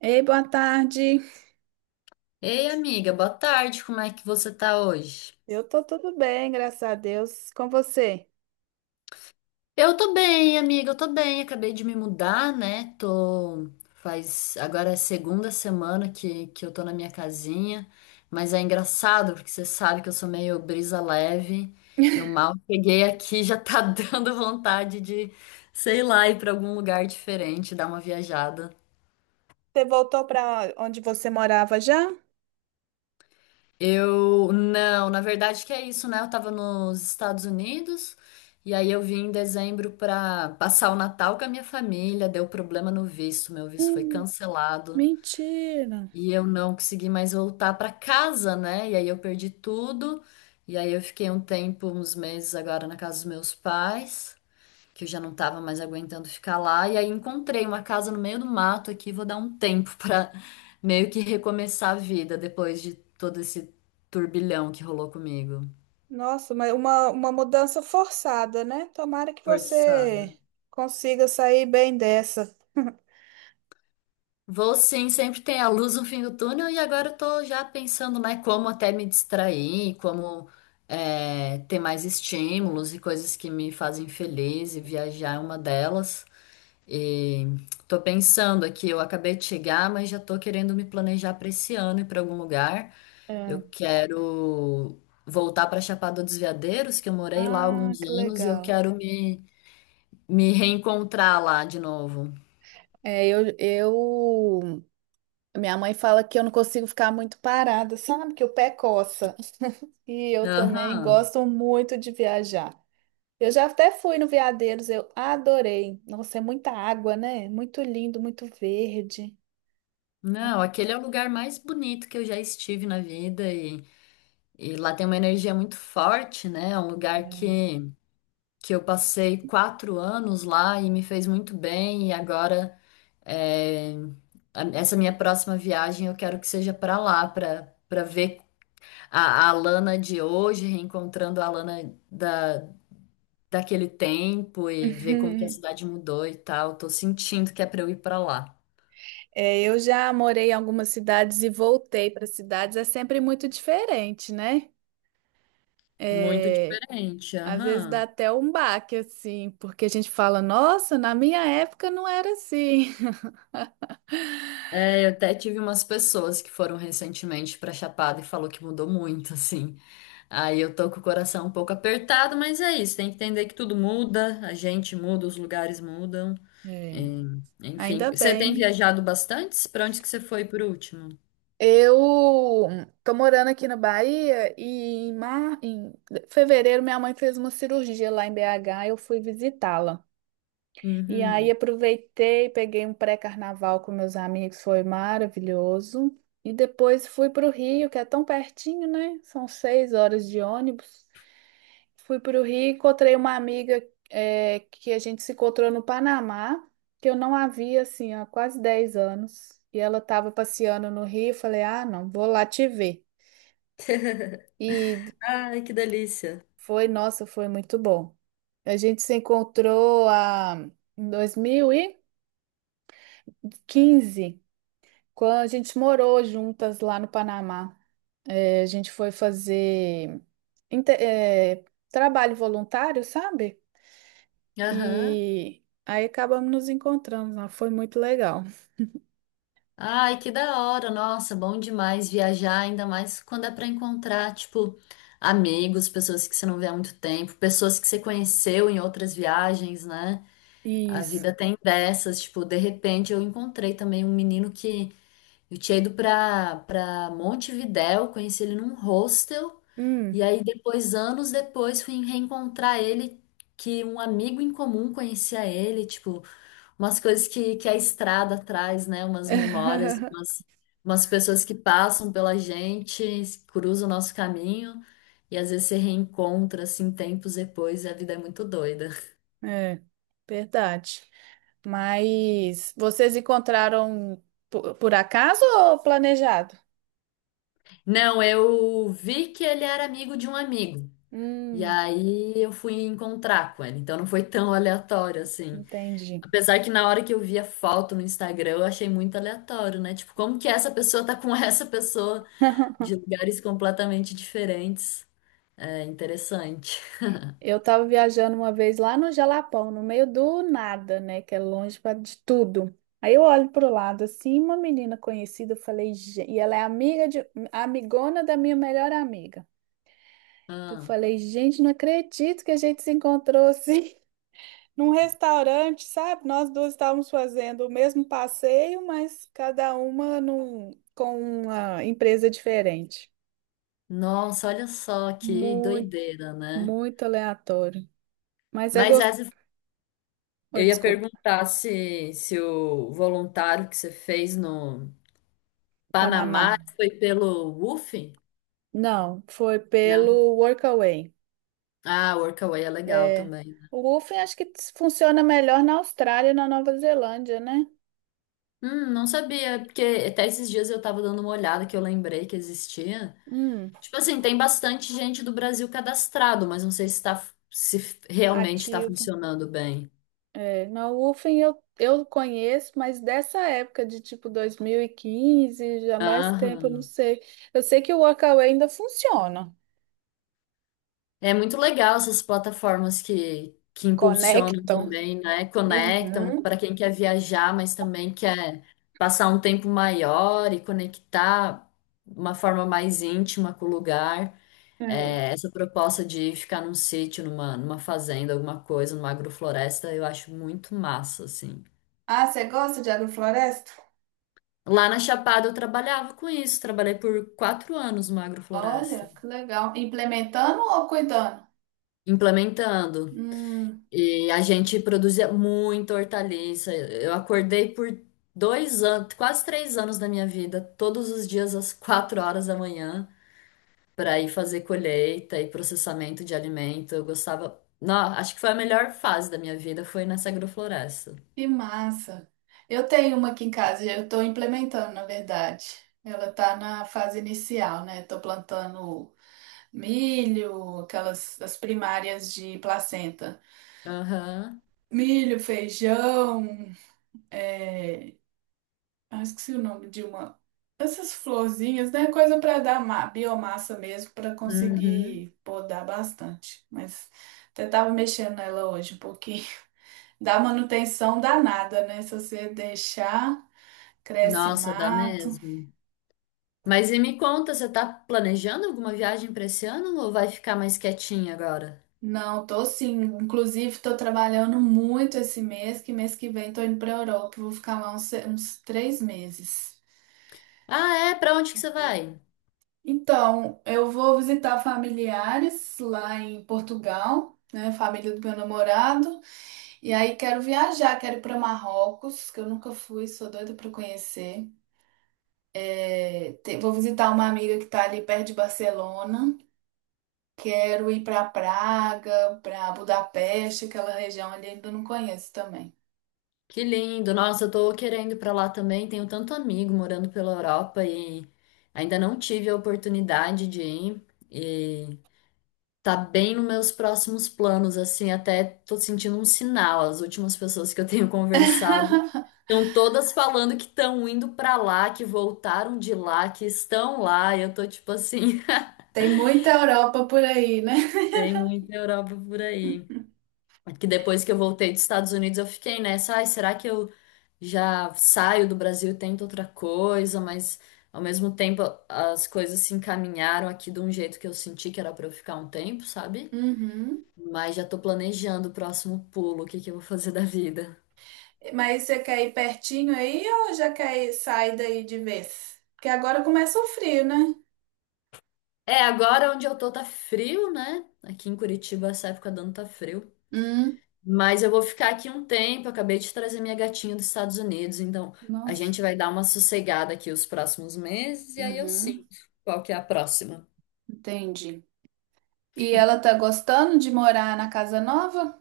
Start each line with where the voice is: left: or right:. right: Ei, boa tarde.
left: Ei, amiga, boa tarde. Como é que você tá hoje?
right: Eu tô tudo bem, graças a Deus. Com você?
left: Eu tô bem, amiga, eu tô bem. Acabei de me mudar, né? Tô. Faz. Agora é a segunda semana que eu tô na minha casinha. Mas é engraçado, porque você sabe que eu sou meio brisa leve. Eu mal cheguei aqui, já tá dando vontade de, sei lá, ir pra algum lugar diferente, dar uma viajada.
right: Você voltou para onde você morava já?
left: Eu não, na verdade que é isso, né? Eu tava nos Estados Unidos e aí eu vim em dezembro pra passar o Natal com a minha família, deu problema no visto, meu visto foi
right: Hum.
left: cancelado
right: Mentira.
left: e eu não consegui mais voltar pra casa, né? E aí eu perdi tudo. E aí eu fiquei um tempo, uns meses agora na casa dos meus pais que eu já não tava mais aguentando ficar lá. E aí encontrei uma casa no meio do mato aqui, vou dar um tempo pra meio que recomeçar a vida depois de todo esse turbilhão que rolou comigo.
right: Nossa, mas uma mudança forçada, né? Tomara que você
left: Forçado.
right: consiga sair bem dessa.
left: Vou sim, sempre tem a luz no fim do túnel e agora eu tô já pensando, né, como até me distrair, como ter mais estímulos e coisas que me fazem feliz e viajar é uma delas. E tô pensando aqui, eu acabei de chegar, mas já tô querendo me planejar para esse ano e para algum lugar.
right: É.
left: Eu quero voltar para Chapada dos Veadeiros, que eu morei lá há
right: Ah,
left: alguns
right: que
left: anos, e eu
right: legal.
left: quero me reencontrar lá de novo.
right: É, eu. Minha mãe fala que eu não consigo ficar muito parada, sabe? Que o pé coça. E eu também
left: Aham.
right: gosto muito de viajar. Eu já até fui no Veadeiros, eu adorei. Nossa, é muita água, né? Muito lindo, muito verde.
left: Não, aquele é o lugar mais bonito que eu já estive na vida e lá tem uma energia muito forte, né? É um lugar que eu passei quatro anos lá e me fez muito bem e agora É, essa minha próxima viagem eu quero que seja para lá, para para ver a Alana de hoje, reencontrando a Alana daquele tempo e ver como que a cidade mudou e tal. Tô sentindo que é para eu ir para lá.
right: É, eu já morei em algumas cidades e voltei para cidades, é sempre muito diferente, né?
left: Muito
right: É,
left: diferente,
right: às vezes dá
left: aham.
right: até um baque, assim, porque a gente fala, nossa, na minha época não era assim.
left: Eu até tive umas pessoas que foram recentemente para Chapada e falou que mudou muito, assim. Aí eu tô com o coração um pouco apertado, mas é isso, tem que entender que tudo muda, a gente muda, os lugares mudam.
right: É.
left: É, enfim,
right: Ainda
left: você
right: bem,
left: tem
right: né?
left: viajado bastante? Para onde que você foi por último?
right: Eu tô morando aqui na Bahia e em fevereiro minha mãe fez uma cirurgia lá em BH, eu fui visitá-la. E aí
left: Uhum.
right: aproveitei, peguei um pré-carnaval com meus amigos, foi maravilhoso. E depois fui para o Rio, que é tão pertinho, né? São 6 horas de ônibus. Fui para o Rio, encontrei uma amiga que a gente se encontrou no Panamá, que eu não havia assim há quase 10 anos. E ela estava passeando no Rio, eu falei, ah, não, vou lá te ver. E
left: Ai, que delícia.
right: foi, nossa, foi muito bom. A gente se encontrou em 2015 quando a gente morou juntas lá no Panamá. É, a gente foi fazer inte- é, trabalho voluntário, sabe?
left: Aham.
right: E aí acabamos nos encontrando lá. Foi muito legal.
left: Ai, que da hora, nossa, bom demais viajar, ainda mais quando é para encontrar, tipo, amigos, pessoas que você não vê há muito tempo, pessoas que você conheceu em outras viagens, né? A
right: Isso.
left: vida tem dessas, tipo, de repente eu encontrei também um menino que eu tinha ido pra Montevidéu, conheci ele num hostel, e
right: Hum.
left: aí depois, anos depois, fui reencontrar ele, que um amigo em comum conhecia ele, tipo, umas coisas que a estrada traz, né? Umas memórias, umas, umas pessoas que passam pela gente, cruzam o nosso caminho, e às vezes se reencontra, assim, tempos depois, e a vida é muito doida.
right: É, verdade. Mas vocês encontraram por acaso ou planejado?
left: Não, eu vi que ele era amigo de um amigo. E
right: Hum,
left: aí eu fui encontrar com ela, então não foi tão aleatório assim.
right: entendi.
left: Apesar que na hora que eu vi a foto no Instagram, eu achei muito aleatório, né? Tipo, como que essa pessoa tá com essa pessoa de lugares completamente diferentes? É interessante.
right: Eu estava viajando uma vez lá no Jalapão, no meio do nada, né? Que é longe de tudo. Aí eu olho pro lado assim, uma menina conhecida, eu falei, "Gen-" e ela é amigona da minha melhor amiga. Eu
left: Ah,
right: falei, gente, não acredito que a gente se encontrou assim, num restaurante, sabe? Nós duas estávamos fazendo o mesmo passeio, mas cada uma com uma empresa diferente.
left: nossa, olha só que
right: Muito,
left: doideira, né?
right: muito aleatório. Mas é
left: Mas
right: gostoso.
left: essa, eu ia
right: Desculpa,
left: perguntar se o voluntário que você fez no
right: Panamá.
left: Panamá foi pelo WUF?
right: Não, foi
left: Não.
right: pelo Workaway.
left: Ah, Workaway é legal também.
right: O Wolfen acho que funciona melhor na Austrália e na Nova Zelândia, né?
left: Não sabia, porque até esses dias eu tava dando uma olhada que eu lembrei que existia.
right: Hum,
left: Tipo assim, tem bastante gente do Brasil cadastrado, mas não sei se tá, se realmente tá
right: ativo.
left: funcionando bem.
right: É, na UFEM eu conheço, mas dessa época de tipo 2015 já mais tempo, eu não
left: Aham.
right: sei. Eu sei que o Workaway ainda funciona.
left: É muito legal essas plataformas que impulsionam
right: Conectam.
left: também, né? Conectam
right: Uhum.
left: para quem quer viajar, mas também quer passar um tempo maior e conectar uma forma mais íntima com o lugar.
right: É.
left: É, essa proposta de ficar num sítio, numa fazenda, alguma coisa, numa agrofloresta, eu acho muito massa, assim.
right: Ah, você gosta de agrofloresta?
left: Lá na Chapada eu trabalhava com isso, trabalhei por quatro anos numa
right: Olha,
left: agrofloresta,
right: que legal. Implementando ou cuidando?
left: implementando.
right: Hum,
left: E a gente produzia muita hortaliça. Eu acordei por dois anos, quase três anos da minha vida, todos os dias às quatro horas da manhã, para ir fazer colheita e processamento de alimento. Eu gostava. Não, acho que foi a melhor fase da minha vida, foi nessa agrofloresta.
right: que massa. Eu tenho uma aqui em casa, eu estou implementando, na verdade. Ela está na fase inicial, né? Estou plantando milho, aquelas as primárias de placenta.
left: Aham.
right: Milho, feijão, é... ah, esqueci o nome de uma. Essas florzinhas, né? Coisa para dar biomassa mesmo, para
left: Uhum.
right: conseguir podar bastante. Mas até tava mexendo nela hoje um pouquinho. Dá manutenção danada, né? Se você deixar, cresce
left: Nossa, dá
right: mato.
left: mesmo. Mas e me conta, você tá planejando alguma viagem pra esse ano ou vai ficar mais quietinha agora?
right: Não, tô sim. Inclusive, tô trabalhando muito esse mês que vem tô indo pra Europa. Vou ficar lá uns 3 meses.
left: Ah, é? Pra onde que você vai?
right: Então, eu vou visitar familiares lá em Portugal, né? Família do meu namorado. E aí quero viajar, quero ir para Marrocos, que eu nunca fui, sou doida para conhecer. É, vou visitar uma amiga que tá ali perto de Barcelona. Quero ir para Praga, para Budapeste, aquela região ali ainda não conheço também.
left: Que lindo. Nossa, eu tô querendo ir pra lá também. Tenho tanto amigo morando pela Europa e ainda não tive a oportunidade de ir. E tá bem nos meus próximos planos, assim, até tô sentindo um sinal. As últimas pessoas que eu tenho conversado estão todas falando que estão indo pra lá, que voltaram de lá, que estão lá. E eu tô tipo assim,
right: Tem muita Europa por aí, né?
left: tem muita Europa por aí. Que depois que eu voltei dos Estados Unidos, eu fiquei nessa, ai, será que eu já saio do Brasil e tento outra coisa? Mas ao mesmo tempo as coisas se encaminharam aqui de um jeito que eu senti que era pra eu ficar um tempo, sabe?
right: Uhum.
left: Mas já tô planejando o próximo pulo, o que que eu vou fazer da vida.
right: Mas você quer ir pertinho aí ou já quer ir, sair daí de vez? Porque agora começa o frio, né?
left: É, agora onde eu tô tá frio, né? Aqui em Curitiba, essa época do ano tá frio.
right: Hum,
left: Mas eu vou ficar aqui um tempo. Eu acabei de trazer minha gatinha dos Estados Unidos, então a
right: nossa.
left: gente vai dar uma sossegada aqui os próximos meses e aí eu
right: Uhum,
left: sinto qual que é a próxima.
right: entendi. E ela tá gostando de morar na casa nova?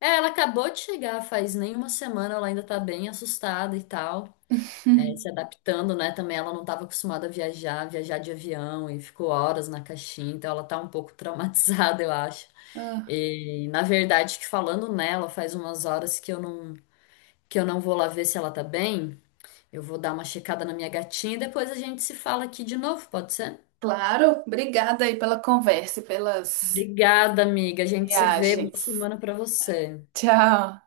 left: É, ela acabou de chegar faz nem uma semana, ela ainda tá bem assustada e tal, é, se adaptando, né? Também ela não estava acostumada a viajar, viajar de avião e ficou horas na caixinha, então ela tá um pouco traumatizada, eu acho.
right: Ah,
left: E na verdade, que falando nela, faz umas horas que eu não vou lá ver se ela tá bem. Eu vou dar uma checada na minha gatinha e depois a gente se fala aqui de novo, pode ser?
right: claro. Obrigada aí pela conversa e pelas
left: Obrigada, amiga. A gente se vê. Boa
right: viagens.
left: semana pra você.
right: Tchau.